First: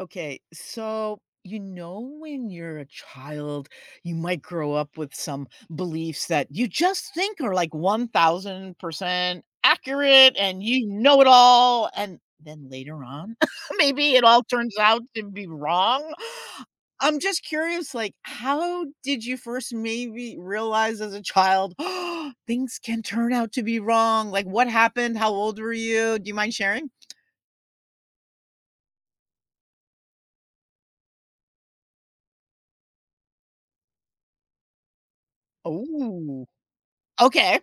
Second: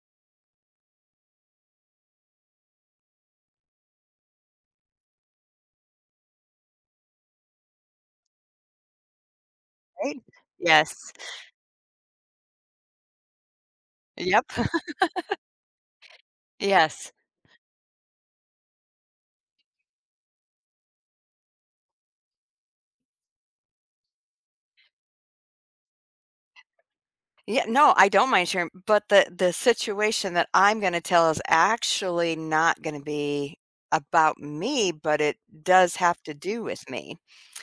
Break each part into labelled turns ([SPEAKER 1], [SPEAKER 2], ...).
[SPEAKER 1] Okay, so when you're a child, you might grow up with some beliefs that you just think are like 1000%
[SPEAKER 2] Right?
[SPEAKER 1] accurate and you
[SPEAKER 2] Yes.
[SPEAKER 1] know it all. And then later on, maybe it all
[SPEAKER 2] Yep.
[SPEAKER 1] turns out to be wrong.
[SPEAKER 2] Yes.
[SPEAKER 1] I'm just curious, like, how did you first maybe realize as a child things can turn out to be wrong? Like, what happened? How old were you? Do you mind sharing?
[SPEAKER 2] Yeah, no, I don't mind sharing, but the situation that I'm gonna tell is actually not gonna be about me, but it does have to
[SPEAKER 1] Oh,
[SPEAKER 2] do with me.
[SPEAKER 1] okay.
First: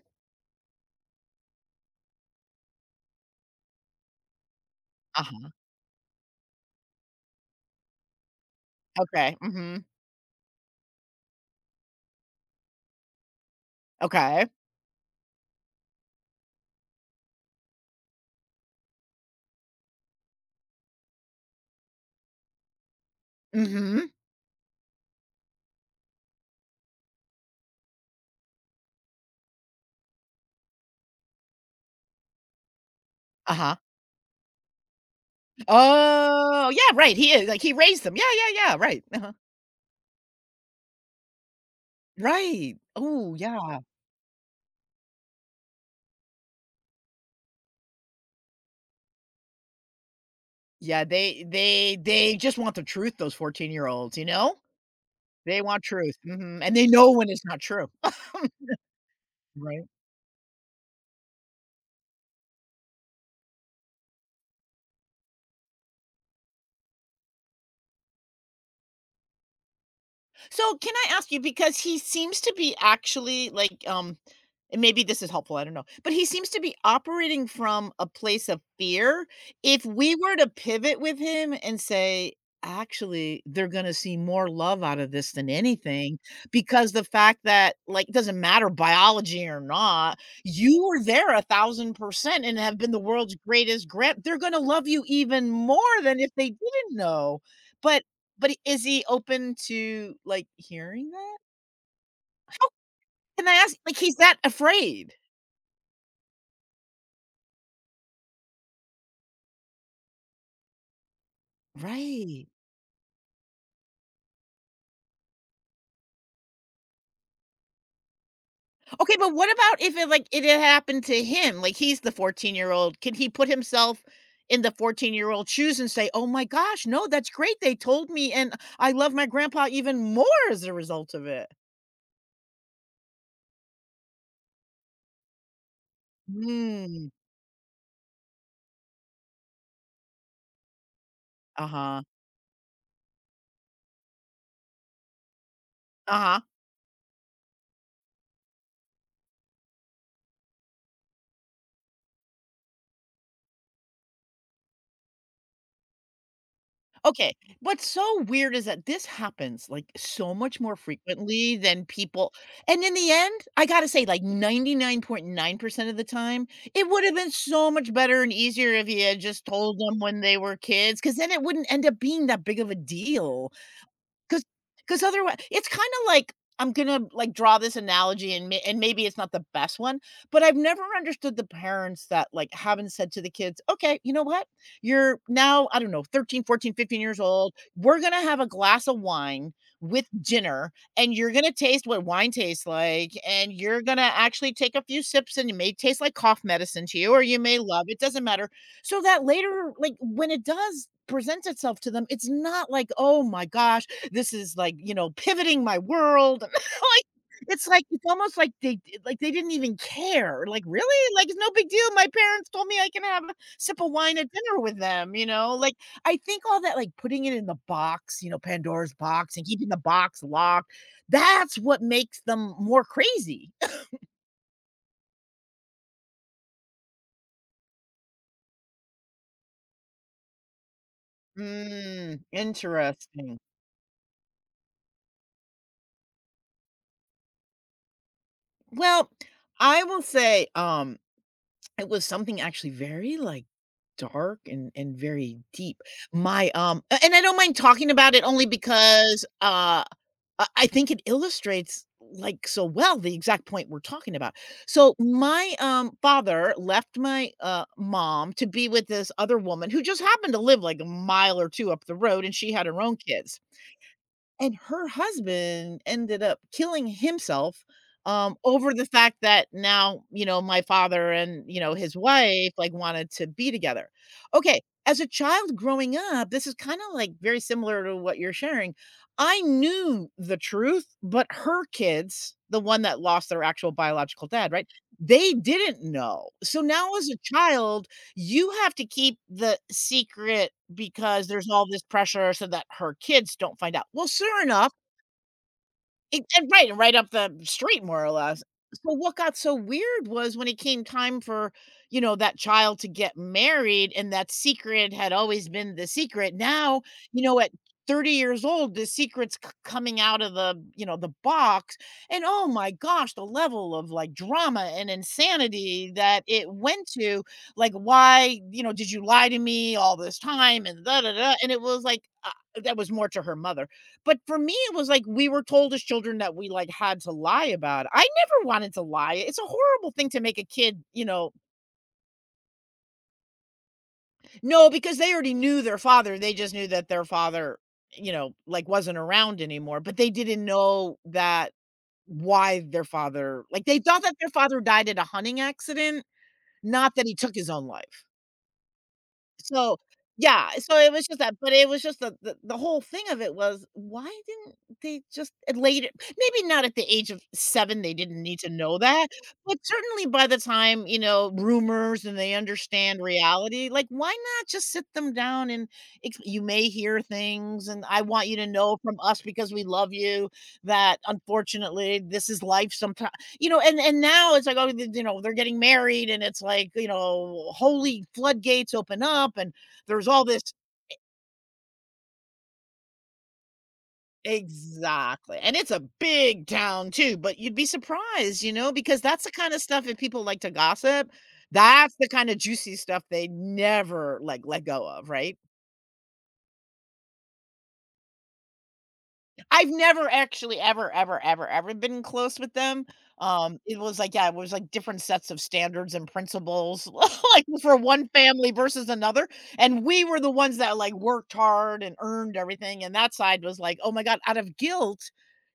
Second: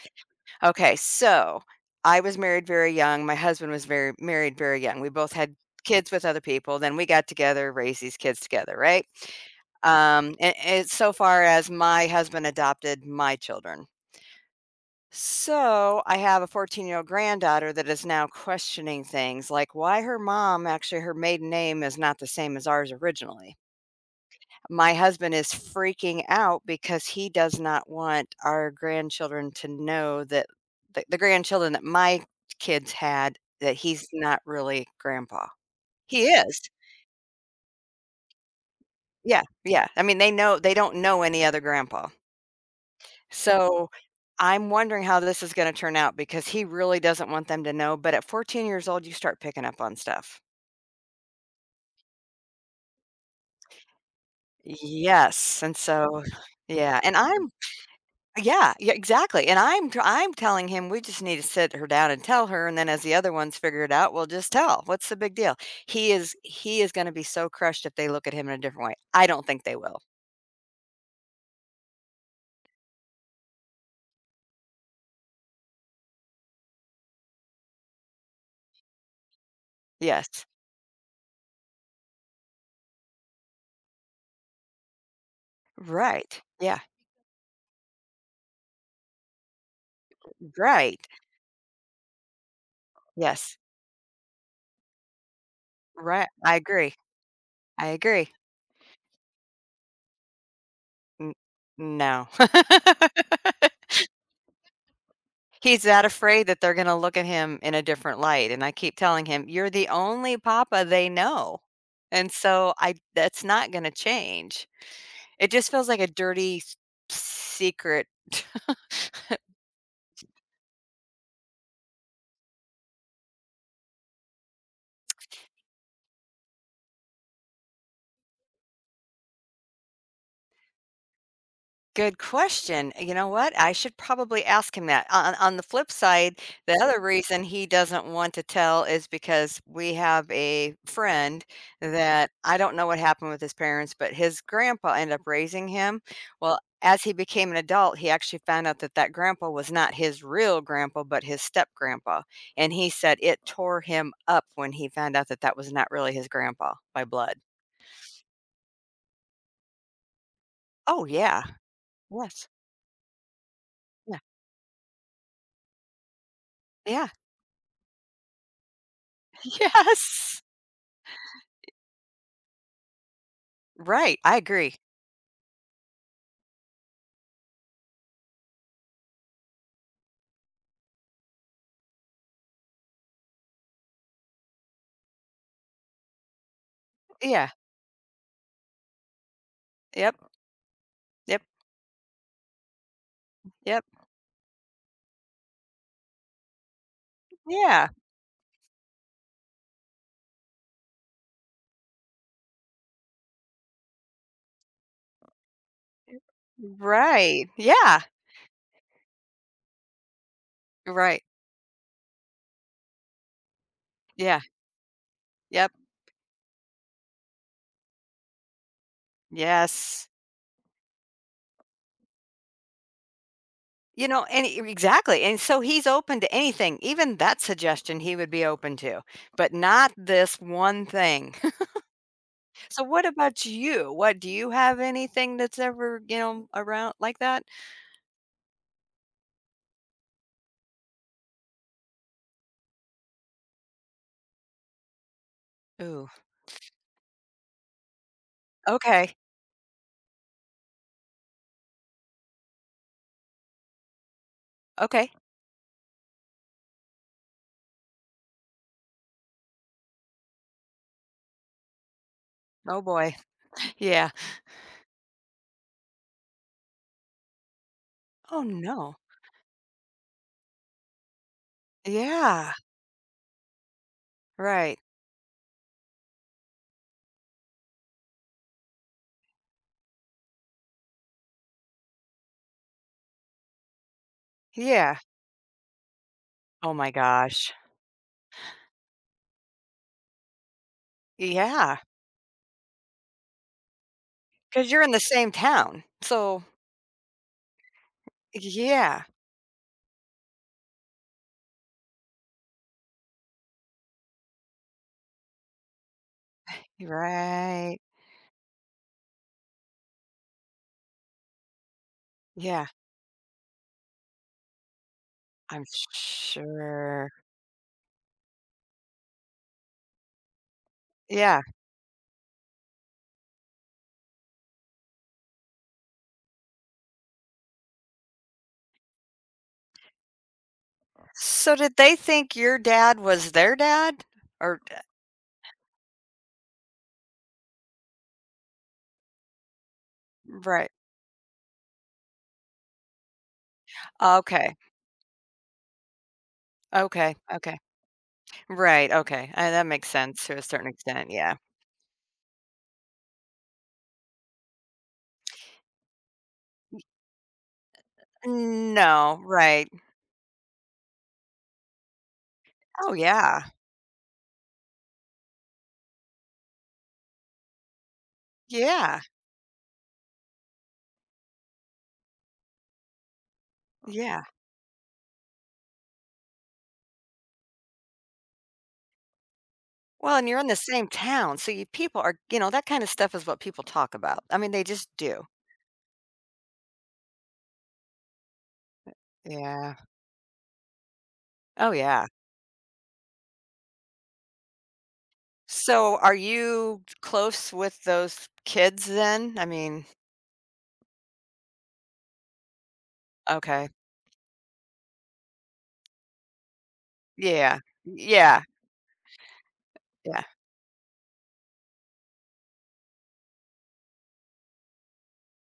[SPEAKER 2] Okay, so I was married very young, my husband was very married very young. We both
[SPEAKER 1] Uh-huh.
[SPEAKER 2] had kids with other people, then we got together, raised these kids together, right?
[SPEAKER 1] Okay, mhm,
[SPEAKER 2] And so far as my husband adopted my children.
[SPEAKER 1] okay,
[SPEAKER 2] So I have a 14-year-old granddaughter that is now questioning things like why her mom, actually, her maiden name is not the same as ours originally.
[SPEAKER 1] mhm,
[SPEAKER 2] My husband is freaking out because he does not want our grandchildren to know that the grandchildren that my kids had, that
[SPEAKER 1] uh-huh.
[SPEAKER 2] he's not really grandpa. He is.
[SPEAKER 1] Oh, yeah, right, he is, like, he raised them, yeah, yeah, yeah, right, uh-huh,
[SPEAKER 2] Yeah. Yeah. I mean, they know, they don't know any other grandpa.
[SPEAKER 1] right. Oh yeah,
[SPEAKER 2] So, I'm wondering how this is gonna turn out because he really doesn't want them to know, but at 14 years old, you start picking up on stuff.
[SPEAKER 1] yeah, they just want the truth, those 14-year-olds, you know? They
[SPEAKER 2] Yes, and
[SPEAKER 1] want truth,
[SPEAKER 2] so
[SPEAKER 1] mhm, and they
[SPEAKER 2] yeah,
[SPEAKER 1] know
[SPEAKER 2] and
[SPEAKER 1] when it's
[SPEAKER 2] I'm
[SPEAKER 1] not true.
[SPEAKER 2] yeah, yeah, exactly, and
[SPEAKER 1] Right?
[SPEAKER 2] I'm telling him we just need to sit her down and tell her, and then as the other ones figure it out, we'll just tell. What's the big deal? He is gonna be so crushed if they look at him in a different way. I don't think they will.
[SPEAKER 1] So can I ask you, because he seems to be actually like and maybe this is helpful, I don't know. But he seems to be operating from a place of fear. If we were
[SPEAKER 2] Yes.
[SPEAKER 1] to pivot with him and say, actually, they're going to see more love out of this than anything,
[SPEAKER 2] Right. Yeah.
[SPEAKER 1] because the fact that, like, it doesn't matter biology or not, you
[SPEAKER 2] Right.
[SPEAKER 1] were there 1,000% and have been the world's
[SPEAKER 2] Yes.
[SPEAKER 1] greatest grant. They're going to love you even more than
[SPEAKER 2] Right.
[SPEAKER 1] if they
[SPEAKER 2] I
[SPEAKER 1] didn't
[SPEAKER 2] agree.
[SPEAKER 1] know.
[SPEAKER 2] I
[SPEAKER 1] But
[SPEAKER 2] agree.
[SPEAKER 1] but I is he open to, like, hearing
[SPEAKER 2] N
[SPEAKER 1] that?
[SPEAKER 2] no.
[SPEAKER 1] Can I ask, like, he's that afraid?
[SPEAKER 2] He's that afraid that they're gonna look at him in a different light, and I keep telling him, "You're the only papa they know." And
[SPEAKER 1] Right.
[SPEAKER 2] so I that's not gonna change. It just feels like a dirty s secret.
[SPEAKER 1] Okay, but what about if it, like, it had happened to him? Like, he's the 14-year-old. Can he put himself in the 14-year-old shoes and say, "Oh my gosh, no, that's great, they told me, and I love my grandpa even more as a result of it."
[SPEAKER 2] Good question. You know what? I should probably ask him that. On the flip side, the other
[SPEAKER 1] Mm.
[SPEAKER 2] reason he doesn't want to tell is because we have a friend
[SPEAKER 1] Uh-huh.
[SPEAKER 2] that I don't know what happened with his parents, but his grandpa ended up raising him.
[SPEAKER 1] Uh-huh.
[SPEAKER 2] Well, as he became an adult, he actually found out that that grandpa was not his real grandpa, but his step grandpa. And he said it tore him up when he found out that that was not really his grandpa by
[SPEAKER 1] Okay,
[SPEAKER 2] blood.
[SPEAKER 1] what's so weird is that this happens, like, so much more
[SPEAKER 2] Oh, yeah.
[SPEAKER 1] frequently than people,
[SPEAKER 2] Yes.
[SPEAKER 1] and in the end, I gotta say,
[SPEAKER 2] Yeah.
[SPEAKER 1] like, 99.9% of the time, it
[SPEAKER 2] Yeah.
[SPEAKER 1] would've been so much better and easier if you had just told them when they
[SPEAKER 2] Yes.
[SPEAKER 1] were kids, because then it wouldn't end up being that big of a deal.
[SPEAKER 2] Right, I
[SPEAKER 1] Cause,
[SPEAKER 2] agree.
[SPEAKER 1] cause otherwise it's kinda like, I'm gonna, like, draw this analogy, and maybe it's not the best one, but I've never understood the parents that, like, haven't said to the kids, "Okay, you know what? You're now, I don't know, 13, 14, 15
[SPEAKER 2] Yeah.
[SPEAKER 1] old. We're gonna have a glass of wine with
[SPEAKER 2] Yep.
[SPEAKER 1] dinner, and you're
[SPEAKER 2] Yep.
[SPEAKER 1] gonna taste what wine tastes like, and you're
[SPEAKER 2] Yep.
[SPEAKER 1] gonna actually take a few sips, and it may taste like cough medicine to you, or you may love
[SPEAKER 2] Yeah.
[SPEAKER 1] it, doesn't matter." So that later, like, when it does present itself to them, it's not like, "Oh my gosh, this is like, pivoting my world." Like,
[SPEAKER 2] Right.
[SPEAKER 1] it's like,
[SPEAKER 2] Yeah.
[SPEAKER 1] it's almost like they, like, they didn't even care. Like, "Really?
[SPEAKER 2] Right.
[SPEAKER 1] Like, it's no big deal. My parents told me I can have a sip of wine at
[SPEAKER 2] Yeah.
[SPEAKER 1] dinner with them," you know?
[SPEAKER 2] Yep.
[SPEAKER 1] Like, I think all that, like, putting it in the box, Pandora's box, and keeping the
[SPEAKER 2] Yes.
[SPEAKER 1] box locked, that's what makes them more crazy.
[SPEAKER 2] You know, and e exactly, and so he's open to anything, even that suggestion he would be open to, but not this one thing.
[SPEAKER 1] Mm,
[SPEAKER 2] So what
[SPEAKER 1] interesting.
[SPEAKER 2] about you? What do you have anything that's ever, you know, around like that?
[SPEAKER 1] Well, I will say, it was something actually very, like, dark and very deep.
[SPEAKER 2] Ooh,
[SPEAKER 1] My, a and I don't mind talking about it only
[SPEAKER 2] okay.
[SPEAKER 1] because, I think it illustrates, like, so well the exact point we're talking about. So,
[SPEAKER 2] Okay.
[SPEAKER 1] my, father left my, mom to be with this other woman who just happened to live, like, a mile or 2 up the road, and she had her
[SPEAKER 2] Oh
[SPEAKER 1] own
[SPEAKER 2] boy.
[SPEAKER 1] kids.
[SPEAKER 2] Yeah.
[SPEAKER 1] And her husband ended up killing himself,
[SPEAKER 2] Oh,
[SPEAKER 1] over the
[SPEAKER 2] no.
[SPEAKER 1] fact that now, my father and, his wife,
[SPEAKER 2] Yeah.
[SPEAKER 1] like, wanted to be together. Okay,
[SPEAKER 2] Right.
[SPEAKER 1] as a child growing up, this is kinda, like, very similar to what you're sharing. I knew the truth, but her kids, the one that lost their actual biological dad, right?
[SPEAKER 2] Yeah.
[SPEAKER 1] They didn't know. So
[SPEAKER 2] Oh my
[SPEAKER 1] now as a
[SPEAKER 2] gosh.
[SPEAKER 1] child, you have to keep the secret because there's all
[SPEAKER 2] Yeah.
[SPEAKER 1] this pressure so that her kids don't find out. Well, sure
[SPEAKER 2] 'Cause
[SPEAKER 1] enough,
[SPEAKER 2] you're in the same town,
[SPEAKER 1] it
[SPEAKER 2] so
[SPEAKER 1] and right, right up the street more or less. So
[SPEAKER 2] yeah.
[SPEAKER 1] what got so weird was when it came time for, that child to get married and that secret had always been the secret. Now, at
[SPEAKER 2] Right.
[SPEAKER 1] 30 years old, the secret's c coming out of the box, and oh
[SPEAKER 2] Yeah,
[SPEAKER 1] my gosh, the level of, like, drama and
[SPEAKER 2] I'm
[SPEAKER 1] insanity that it went
[SPEAKER 2] sure.
[SPEAKER 1] to, like, "Why, did you lie to me all this time, and da da da,"
[SPEAKER 2] Yeah.
[SPEAKER 1] and it was like, that was more to her mother. But for me, it was like we were told as children that we, like, had to lie about it. I never wanted to lie. It's a horrible thing to make a kid.
[SPEAKER 2] So did they think your dad was their dad? Or
[SPEAKER 1] No,
[SPEAKER 2] d
[SPEAKER 1] because they already knew their father. They just knew that their father, like, wasn't around anymore, but they didn't
[SPEAKER 2] right.
[SPEAKER 1] know that why their father, like, they thought that their
[SPEAKER 2] Okay.
[SPEAKER 1] father died in a hunting accident, not that he
[SPEAKER 2] Okay,
[SPEAKER 1] took his
[SPEAKER 2] okay.
[SPEAKER 1] own life.
[SPEAKER 2] Right, okay, and that
[SPEAKER 1] So
[SPEAKER 2] makes sense to a
[SPEAKER 1] yeah,
[SPEAKER 2] certain
[SPEAKER 1] so it was
[SPEAKER 2] extent,
[SPEAKER 1] just
[SPEAKER 2] yeah.
[SPEAKER 1] that, but it was just the whole thing of it was, why didn't they just, at later, maybe not at the age of 7, they didn't need to know that,
[SPEAKER 2] No,
[SPEAKER 1] but
[SPEAKER 2] right.
[SPEAKER 1] certainly by the time, rumors, and they
[SPEAKER 2] Oh,
[SPEAKER 1] understand
[SPEAKER 2] yeah.
[SPEAKER 1] reality, like, why not just sit them down and ex "You may hear things, and I want you to know from
[SPEAKER 2] Yeah,
[SPEAKER 1] us because we love you that, unfortunately, this is life sometimes." And
[SPEAKER 2] yeah.
[SPEAKER 1] now it's like, oh, they're getting married, and it's like, holy floodgates open up, and there's
[SPEAKER 2] Well,
[SPEAKER 1] all
[SPEAKER 2] and you're
[SPEAKER 1] this,
[SPEAKER 2] in the same town, so you people are you know, that kinda stuff is what people talk about. I mean, they just do.
[SPEAKER 1] exactly, and it's a big town too. But you'd be surprised, because that's the kind of
[SPEAKER 2] Yeah.
[SPEAKER 1] stuff, if people like to gossip,
[SPEAKER 2] Oh,
[SPEAKER 1] that's the
[SPEAKER 2] yeah.
[SPEAKER 1] kind of juicy stuff they never like let go of, right?
[SPEAKER 2] So, are you close with those kids then? I
[SPEAKER 1] I've
[SPEAKER 2] mean
[SPEAKER 1] never actually ever, ever, ever, ever been close with them.
[SPEAKER 2] okay.
[SPEAKER 1] It was like, yeah, it was like different sets of standards and principles, like,
[SPEAKER 2] Yeah.
[SPEAKER 1] for one
[SPEAKER 2] Yeah.
[SPEAKER 1] family versus another. And we were
[SPEAKER 2] Yeah.
[SPEAKER 1] the ones that, like, worked hard and earned everything. And that side was like, oh my God, out of guilt,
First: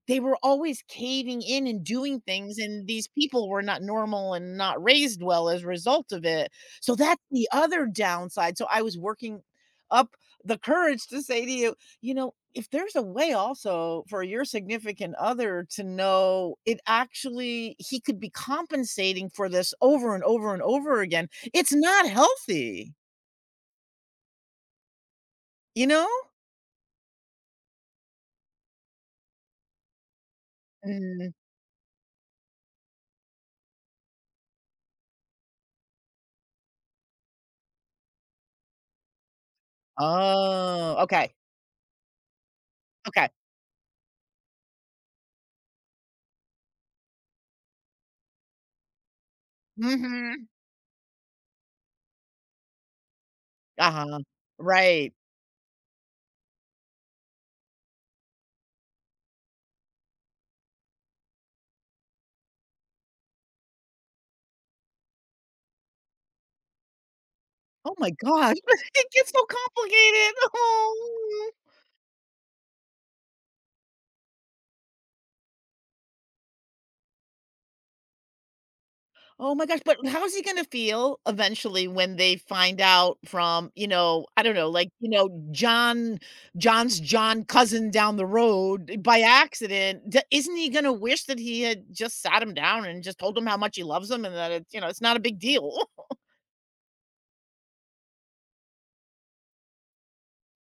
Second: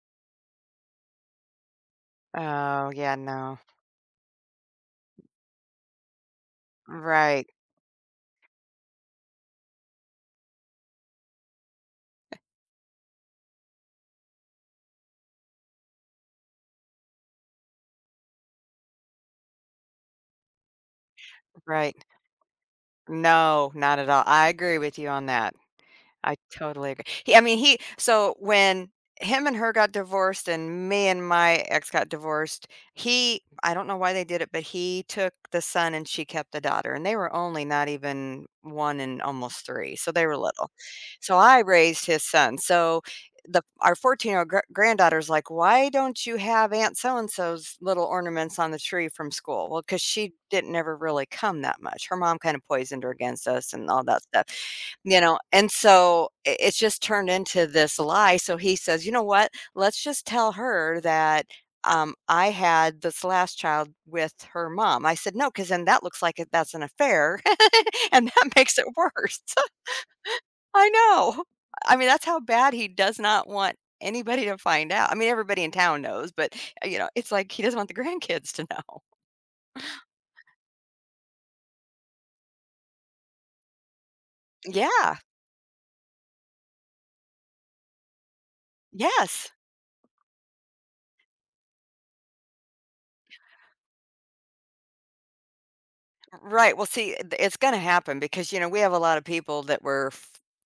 [SPEAKER 1] they were always caving in and doing things. And
[SPEAKER 2] Oh,
[SPEAKER 1] these
[SPEAKER 2] yeah,
[SPEAKER 1] people
[SPEAKER 2] no.
[SPEAKER 1] were not normal and not raised well as a result of it. So that's the
[SPEAKER 2] Right,
[SPEAKER 1] other downside. So I was working up the courage to say to you, if there's a way also for your significant other to know, it actually he could be compensating for this over and over and over again, it's
[SPEAKER 2] right.
[SPEAKER 1] not healthy,
[SPEAKER 2] No, not at all. I agree with you on that.
[SPEAKER 1] you know?
[SPEAKER 2] I totally agree. He I mean, he so when him and her got divorced and me and
[SPEAKER 1] Mm.
[SPEAKER 2] my ex got divorced, he I don't know why they did it, but he took the son and she kept the daughter, and they were only not even 1 and almost 3, so they were little.
[SPEAKER 1] Oh, okay.
[SPEAKER 2] So I raised his son. So
[SPEAKER 1] Okay.
[SPEAKER 2] the our 14-year-old gr granddaughter's like, "Why don't you have Aunt so and so's little ornaments on the tree from school?" Well, because she
[SPEAKER 1] Mhm.
[SPEAKER 2] didn't ever really come that much. Her mom kinda poisoned her against us and all
[SPEAKER 1] Uh-huh.
[SPEAKER 2] that stuff.
[SPEAKER 1] Right.
[SPEAKER 2] You know, and so I it's just turned into this lie, so he says, "You know what? Let's just tell her that, I had this last child with her mom." I said, no, because then that looks like it that's an affair,
[SPEAKER 1] Oh my
[SPEAKER 2] and that
[SPEAKER 1] god.
[SPEAKER 2] makes it
[SPEAKER 1] It gets
[SPEAKER 2] worse."
[SPEAKER 1] so complicated.
[SPEAKER 2] I know.
[SPEAKER 1] Oh.
[SPEAKER 2] I mean, that's how bad he does not want anybody to find out. I mean, everybody in town knows, but, you know, it's like he doesn't want the grandkids to know.
[SPEAKER 1] Oh my gosh, but how's he gonna feel eventually when they find out from, I don't know, like,
[SPEAKER 2] Yeah.
[SPEAKER 1] John John cousin down the road, by
[SPEAKER 2] Yes.
[SPEAKER 1] accident? Isn't he gonna wish that he had just sat him down and just told him how much he loves him, and that it's not a big deal?
[SPEAKER 2] Right. Well, see, it's going to happen because, you know, we have a lot of people that we're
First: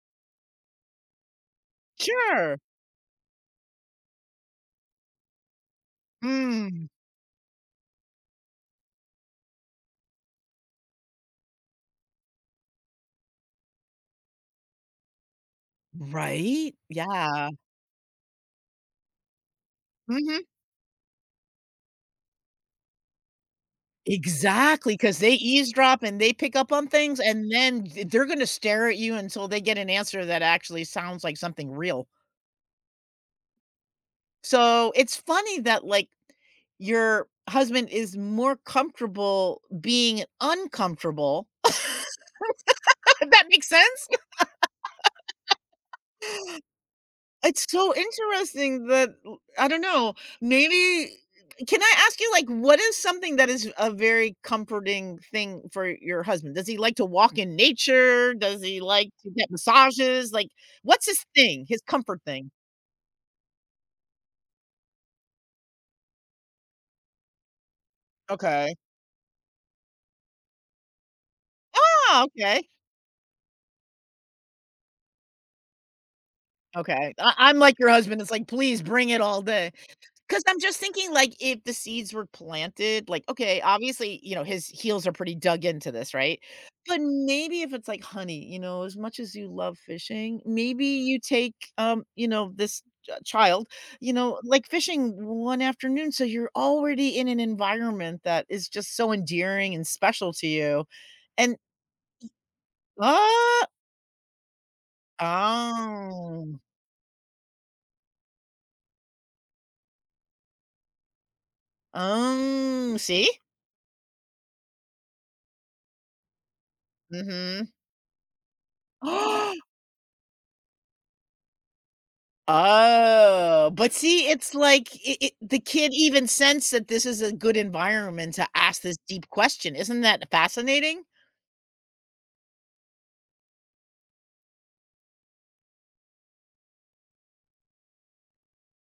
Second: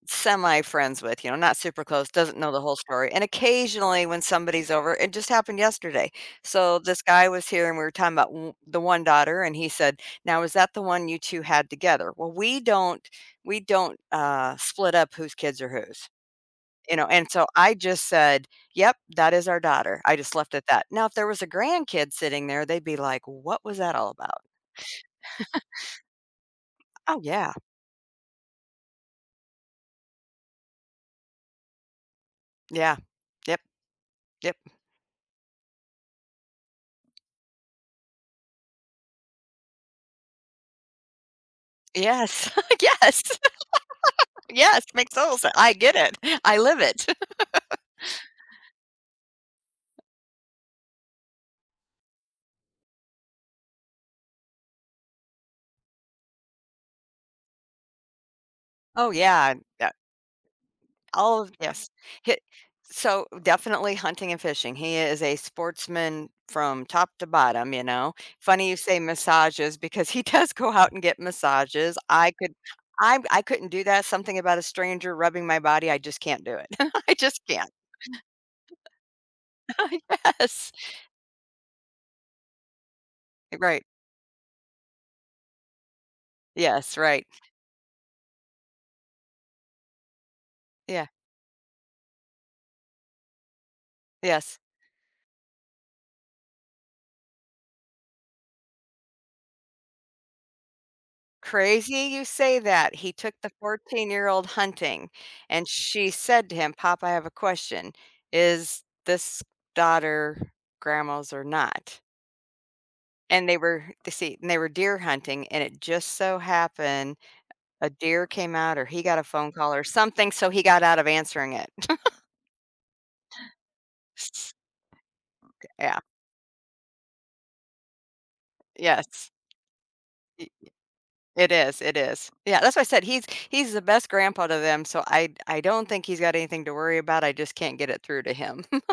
[SPEAKER 2] semi friends with, you know, not super close, doesn't know
[SPEAKER 1] Sure.
[SPEAKER 2] the whole story. And occasionally when somebody's over, it just happened yesterday. So
[SPEAKER 1] Mm,
[SPEAKER 2] this guy was here and we were talking about the one daughter and he said, "Now is that the one you two had together?" Well, we don't split up whose kids are whose.
[SPEAKER 1] right?
[SPEAKER 2] You know, and so
[SPEAKER 1] Yeah.
[SPEAKER 2] I just said, "Yep, that is our daughter." I just
[SPEAKER 1] Hmm.
[SPEAKER 2] left it at that. Now, if there was a grandkid sitting there, they'd be like, "What was that all about?"
[SPEAKER 1] Exactly, because they eavesdrop and they pick up on things,
[SPEAKER 2] Oh
[SPEAKER 1] and
[SPEAKER 2] yeah,
[SPEAKER 1] then they're going to stare at you until they get an answer that actually sounds like something real.
[SPEAKER 2] yeah. Yep, yep.
[SPEAKER 1] So, it's funny that, like, your husband is more comfortable being uncomfortable.
[SPEAKER 2] Yes. Yes.
[SPEAKER 1] That makes sense?
[SPEAKER 2] Yes, makes total sense. I get it. I live it.
[SPEAKER 1] It's so interesting that l I don't know, maybe, can I ask you, like, what is something that is a very comforting thing for your husband? Does he like to walk in nature? Does he like
[SPEAKER 2] Oh,
[SPEAKER 1] to get
[SPEAKER 2] yeah, yeah.
[SPEAKER 1] massages? Like, what's his
[SPEAKER 2] All of
[SPEAKER 1] thing, his
[SPEAKER 2] yes.
[SPEAKER 1] comfort
[SPEAKER 2] Hit
[SPEAKER 1] thing?
[SPEAKER 2] so, definitely hunting and fishing. He is a sportsman from top to bottom, you know? Funny
[SPEAKER 1] Okay.
[SPEAKER 2] you say massages because he does go out and get massages.
[SPEAKER 1] Oh, okay.
[SPEAKER 2] I couldn't do that. Something about a stranger rubbing my body, I just can't do it.
[SPEAKER 1] Okay.
[SPEAKER 2] I
[SPEAKER 1] I
[SPEAKER 2] just
[SPEAKER 1] I'm
[SPEAKER 2] can't.
[SPEAKER 1] like your husband, it's like, "Please bring it all day." 'Cause I'm
[SPEAKER 2] Yes.
[SPEAKER 1] just thinking, like, if the seeds were planted, like, okay,
[SPEAKER 2] Right.
[SPEAKER 1] obviously, his heels are pretty dug into this, right?
[SPEAKER 2] Yes,
[SPEAKER 1] But
[SPEAKER 2] right.
[SPEAKER 1] maybe if it's like, "Honey, as much as you love fishing, maybe
[SPEAKER 2] Yeah.
[SPEAKER 1] you take, this ch child,
[SPEAKER 2] Yes.
[SPEAKER 1] like, fishing one afternoon, so you're already in an environment that is just so endearing and special to you." And
[SPEAKER 2] Crazy you say that. He took the
[SPEAKER 1] Ah!
[SPEAKER 2] 14-year-old hunting, and she said to
[SPEAKER 1] Oh.
[SPEAKER 2] him, "Pop, I have a question. Is this daughter grandma's or not?"
[SPEAKER 1] Oh, see?
[SPEAKER 2] And they were they see, and they were deer hunting, and it just so happened
[SPEAKER 1] Mhm.
[SPEAKER 2] a deer came out or he got a phone call or something, so he got out of answering it.
[SPEAKER 1] Oh, but see, it's
[SPEAKER 2] S-
[SPEAKER 1] like, it the kid
[SPEAKER 2] Yeah.
[SPEAKER 1] even sensed that this is a good environment to ask this deep
[SPEAKER 2] Yes.
[SPEAKER 1] question. Isn't that
[SPEAKER 2] Y
[SPEAKER 1] fascinating?
[SPEAKER 2] It is, it is. Yeah, that's why I said he's the best grandpa to them, so I don't think he's got anything to worry about, I just can't get it through to him.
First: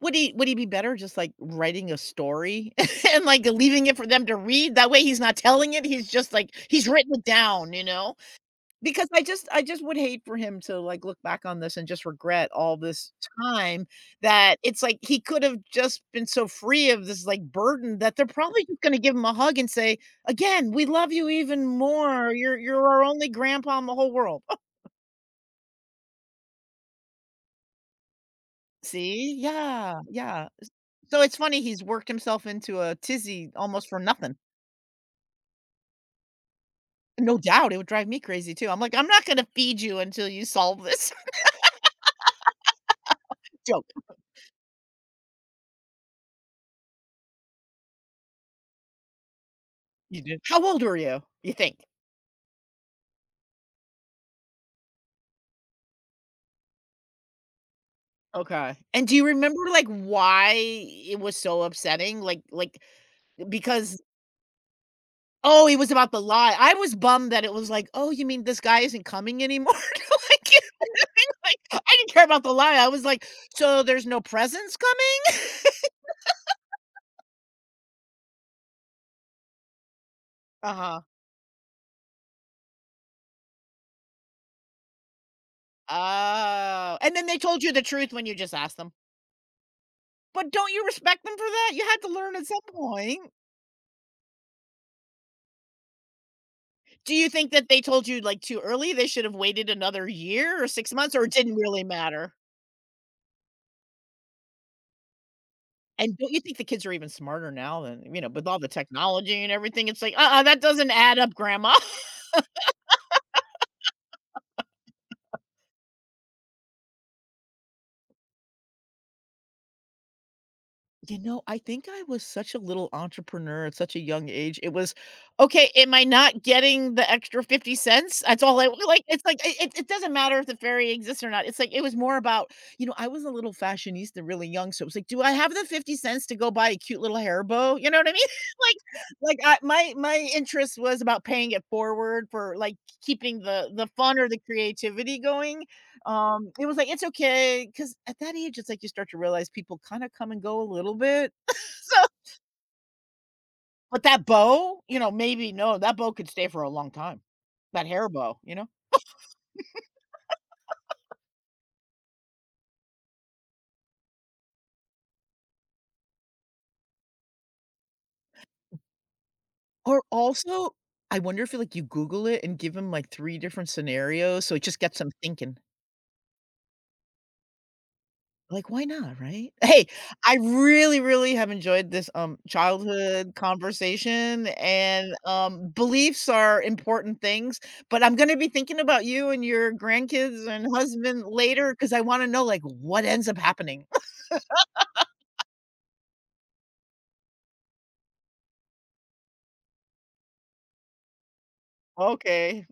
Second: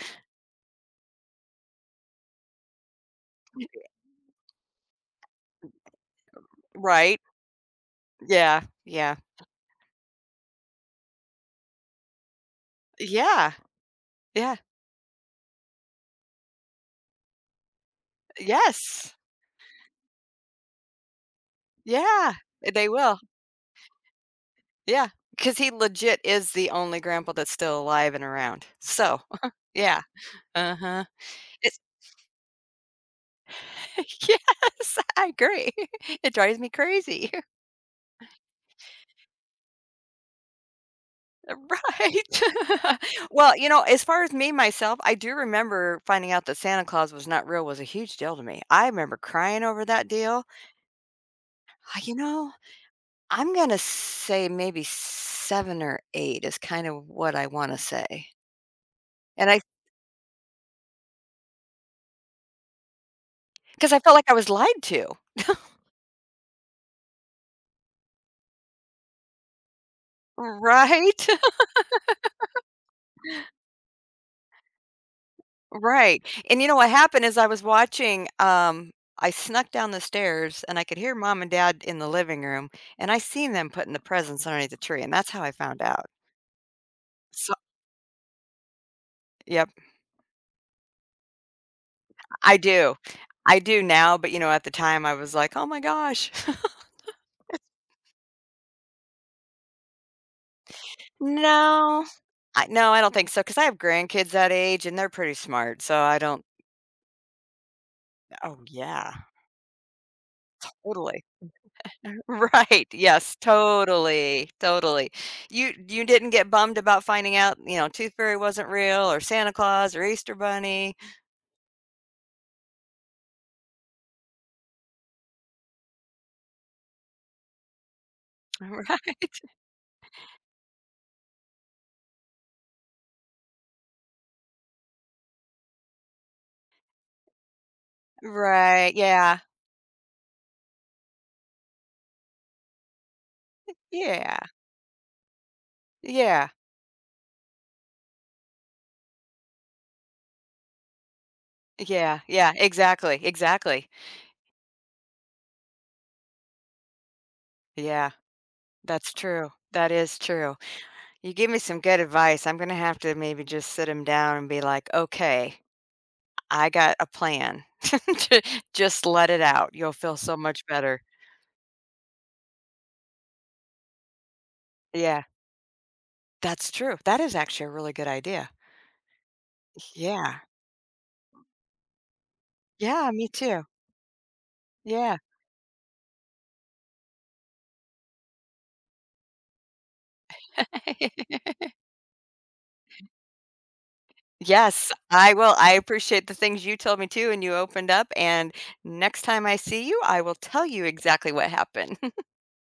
[SPEAKER 1] Would he be better just, like, writing a story and, like, leaving it for them to read? That way he's not telling it, he's just, like, he's written
[SPEAKER 2] Right.
[SPEAKER 1] it down, you know?
[SPEAKER 2] Yeah,
[SPEAKER 1] Because
[SPEAKER 2] yeah.
[SPEAKER 1] I just would hate for him to, like, look back on this and just regret all this
[SPEAKER 2] Yeah,
[SPEAKER 1] time,
[SPEAKER 2] yeah.
[SPEAKER 1] that it's like he could have just been so free of this, like, burden, that they're probably just gonna
[SPEAKER 2] Yes.
[SPEAKER 1] give him a hug and say, "Again, we love you even more.
[SPEAKER 2] Yeah,
[SPEAKER 1] You're
[SPEAKER 2] they
[SPEAKER 1] you're our
[SPEAKER 2] will.
[SPEAKER 1] only grandpa in the whole world."
[SPEAKER 2] Yeah, because he legit is the only grandpa that's still alive and around. So,
[SPEAKER 1] See? Yeah,
[SPEAKER 2] yeah.
[SPEAKER 1] yeah.
[SPEAKER 2] Uh-huh.
[SPEAKER 1] So it's funny,
[SPEAKER 2] It's
[SPEAKER 1] he's worked himself into a tizzy almost for nothing.
[SPEAKER 2] Yes, I agree. It drives me crazy.
[SPEAKER 1] No doubt, it would drive me crazy too. I'm like, "I'm not gonna feed you until you solve this."
[SPEAKER 2] Right. Well, you know,
[SPEAKER 1] Joke.
[SPEAKER 2] as far as me, myself, I do remember finding out that Santa Claus was not real was a huge deal to me. I remember crying over that
[SPEAKER 1] You did.
[SPEAKER 2] deal.
[SPEAKER 1] How old were you? You think?
[SPEAKER 2] "Ah, you know, I'm gonna say maybe 7 or 8 is kind of what I wanna say,
[SPEAKER 1] Okay. And do you
[SPEAKER 2] and
[SPEAKER 1] remember,
[SPEAKER 2] I,
[SPEAKER 1] like, why it was so upsetting? Like,
[SPEAKER 2] because I
[SPEAKER 1] because
[SPEAKER 2] felt like I was lied to.
[SPEAKER 1] oh, it was about the lie. I was bummed that it was like, "Oh, you mean this guy isn't coming anymore?" Like, you know what I
[SPEAKER 2] Right?
[SPEAKER 1] mean? Like, I didn't care about the lie. I was like, "So there's no presents coming?"
[SPEAKER 2] Right, and you know what happened is I was watching, I snuck down the stairs, and I could
[SPEAKER 1] Uh-huh.
[SPEAKER 2] hear mom and dad in the living room, and I seen them putting the presents underneath the tree, and that's how I found out.
[SPEAKER 1] Oh, and then they
[SPEAKER 2] So
[SPEAKER 1] told you the truth when you just asked them.
[SPEAKER 2] Yep,
[SPEAKER 1] But don't you respect them for that? You had to learn at
[SPEAKER 2] I
[SPEAKER 1] some
[SPEAKER 2] do.
[SPEAKER 1] point.
[SPEAKER 2] I do now, but, you know, at the time, I was like, "Oh my gosh."
[SPEAKER 1] Do you think that they told you, like, too early? They should have waited another year or 6 months, or it didn't really
[SPEAKER 2] No.
[SPEAKER 1] matter?
[SPEAKER 2] I No, I don't think so, because I have grandkids that age, and they're pretty smart, so
[SPEAKER 1] And
[SPEAKER 2] I
[SPEAKER 1] don't you
[SPEAKER 2] don't
[SPEAKER 1] think the kids are even smarter now than, with all
[SPEAKER 2] Oh,
[SPEAKER 1] the
[SPEAKER 2] yeah,
[SPEAKER 1] technology and everything? It's like, "Uh-uh, that doesn't add
[SPEAKER 2] totally.
[SPEAKER 1] up, grandma."
[SPEAKER 2] Right, yes, totally, totally. You didn't get bummed about finding out, you know, Tooth Fairy wasn't real or Santa Claus or Easter Bunny.
[SPEAKER 1] I think I was such a little entrepreneur at such a young age. It was, "Okay, am I not getting the extra 50 cents?" That's all I, like, it's like,
[SPEAKER 2] Right.
[SPEAKER 1] it doesn't matter if the ferry exists or not. It's like, it was more about, I was a little fashionista really young, so it was like, "Do I have the 50 cents to go buy a cute little hair bow?" You know what I mean? Like,
[SPEAKER 2] Right, yeah.
[SPEAKER 1] I my my interest was about paying it forward for, like, keeping the fun or
[SPEAKER 2] Yeah.
[SPEAKER 1] the creativity going,
[SPEAKER 2] Yeah.
[SPEAKER 1] it was like, "It's okay, cause at that age, it's like you start to realize people kinda come and go a little bit." So,
[SPEAKER 2] Yeah, yeah, exactly, exactly.
[SPEAKER 1] but that bow, maybe, no, that bow could stay for a long time. That hair
[SPEAKER 2] Yeah,
[SPEAKER 1] bow, you know?
[SPEAKER 2] that's true. That is true. You give me some good advice. I'm gonna have to maybe just sit him down and be like, "Okay, I got a plan. Ju just let it out. You'll
[SPEAKER 1] Or
[SPEAKER 2] feel so much
[SPEAKER 1] also,
[SPEAKER 2] better."
[SPEAKER 1] I wonder if, like, you Google it and give him, like, 3 different scenarios, so it just gets 'em
[SPEAKER 2] Yeah.
[SPEAKER 1] thinking.
[SPEAKER 2] That's true. That is actually a really good idea.
[SPEAKER 1] Like, why not, right? Hey, I
[SPEAKER 2] Yeah.
[SPEAKER 1] really, really have enjoyed this,
[SPEAKER 2] Yeah, me
[SPEAKER 1] childhood
[SPEAKER 2] too.
[SPEAKER 1] conversation, and,
[SPEAKER 2] Yeah.
[SPEAKER 1] beliefs are important things, but I'm gonna be thinking about you and your grandkids and husband later, cause I wanna know, like, what ends up happening.
[SPEAKER 2] Yes, I will. I appreciate the things you told me too, and you opened up. And next time I see you, I will tell you exactly what happened.
[SPEAKER 1] Okay.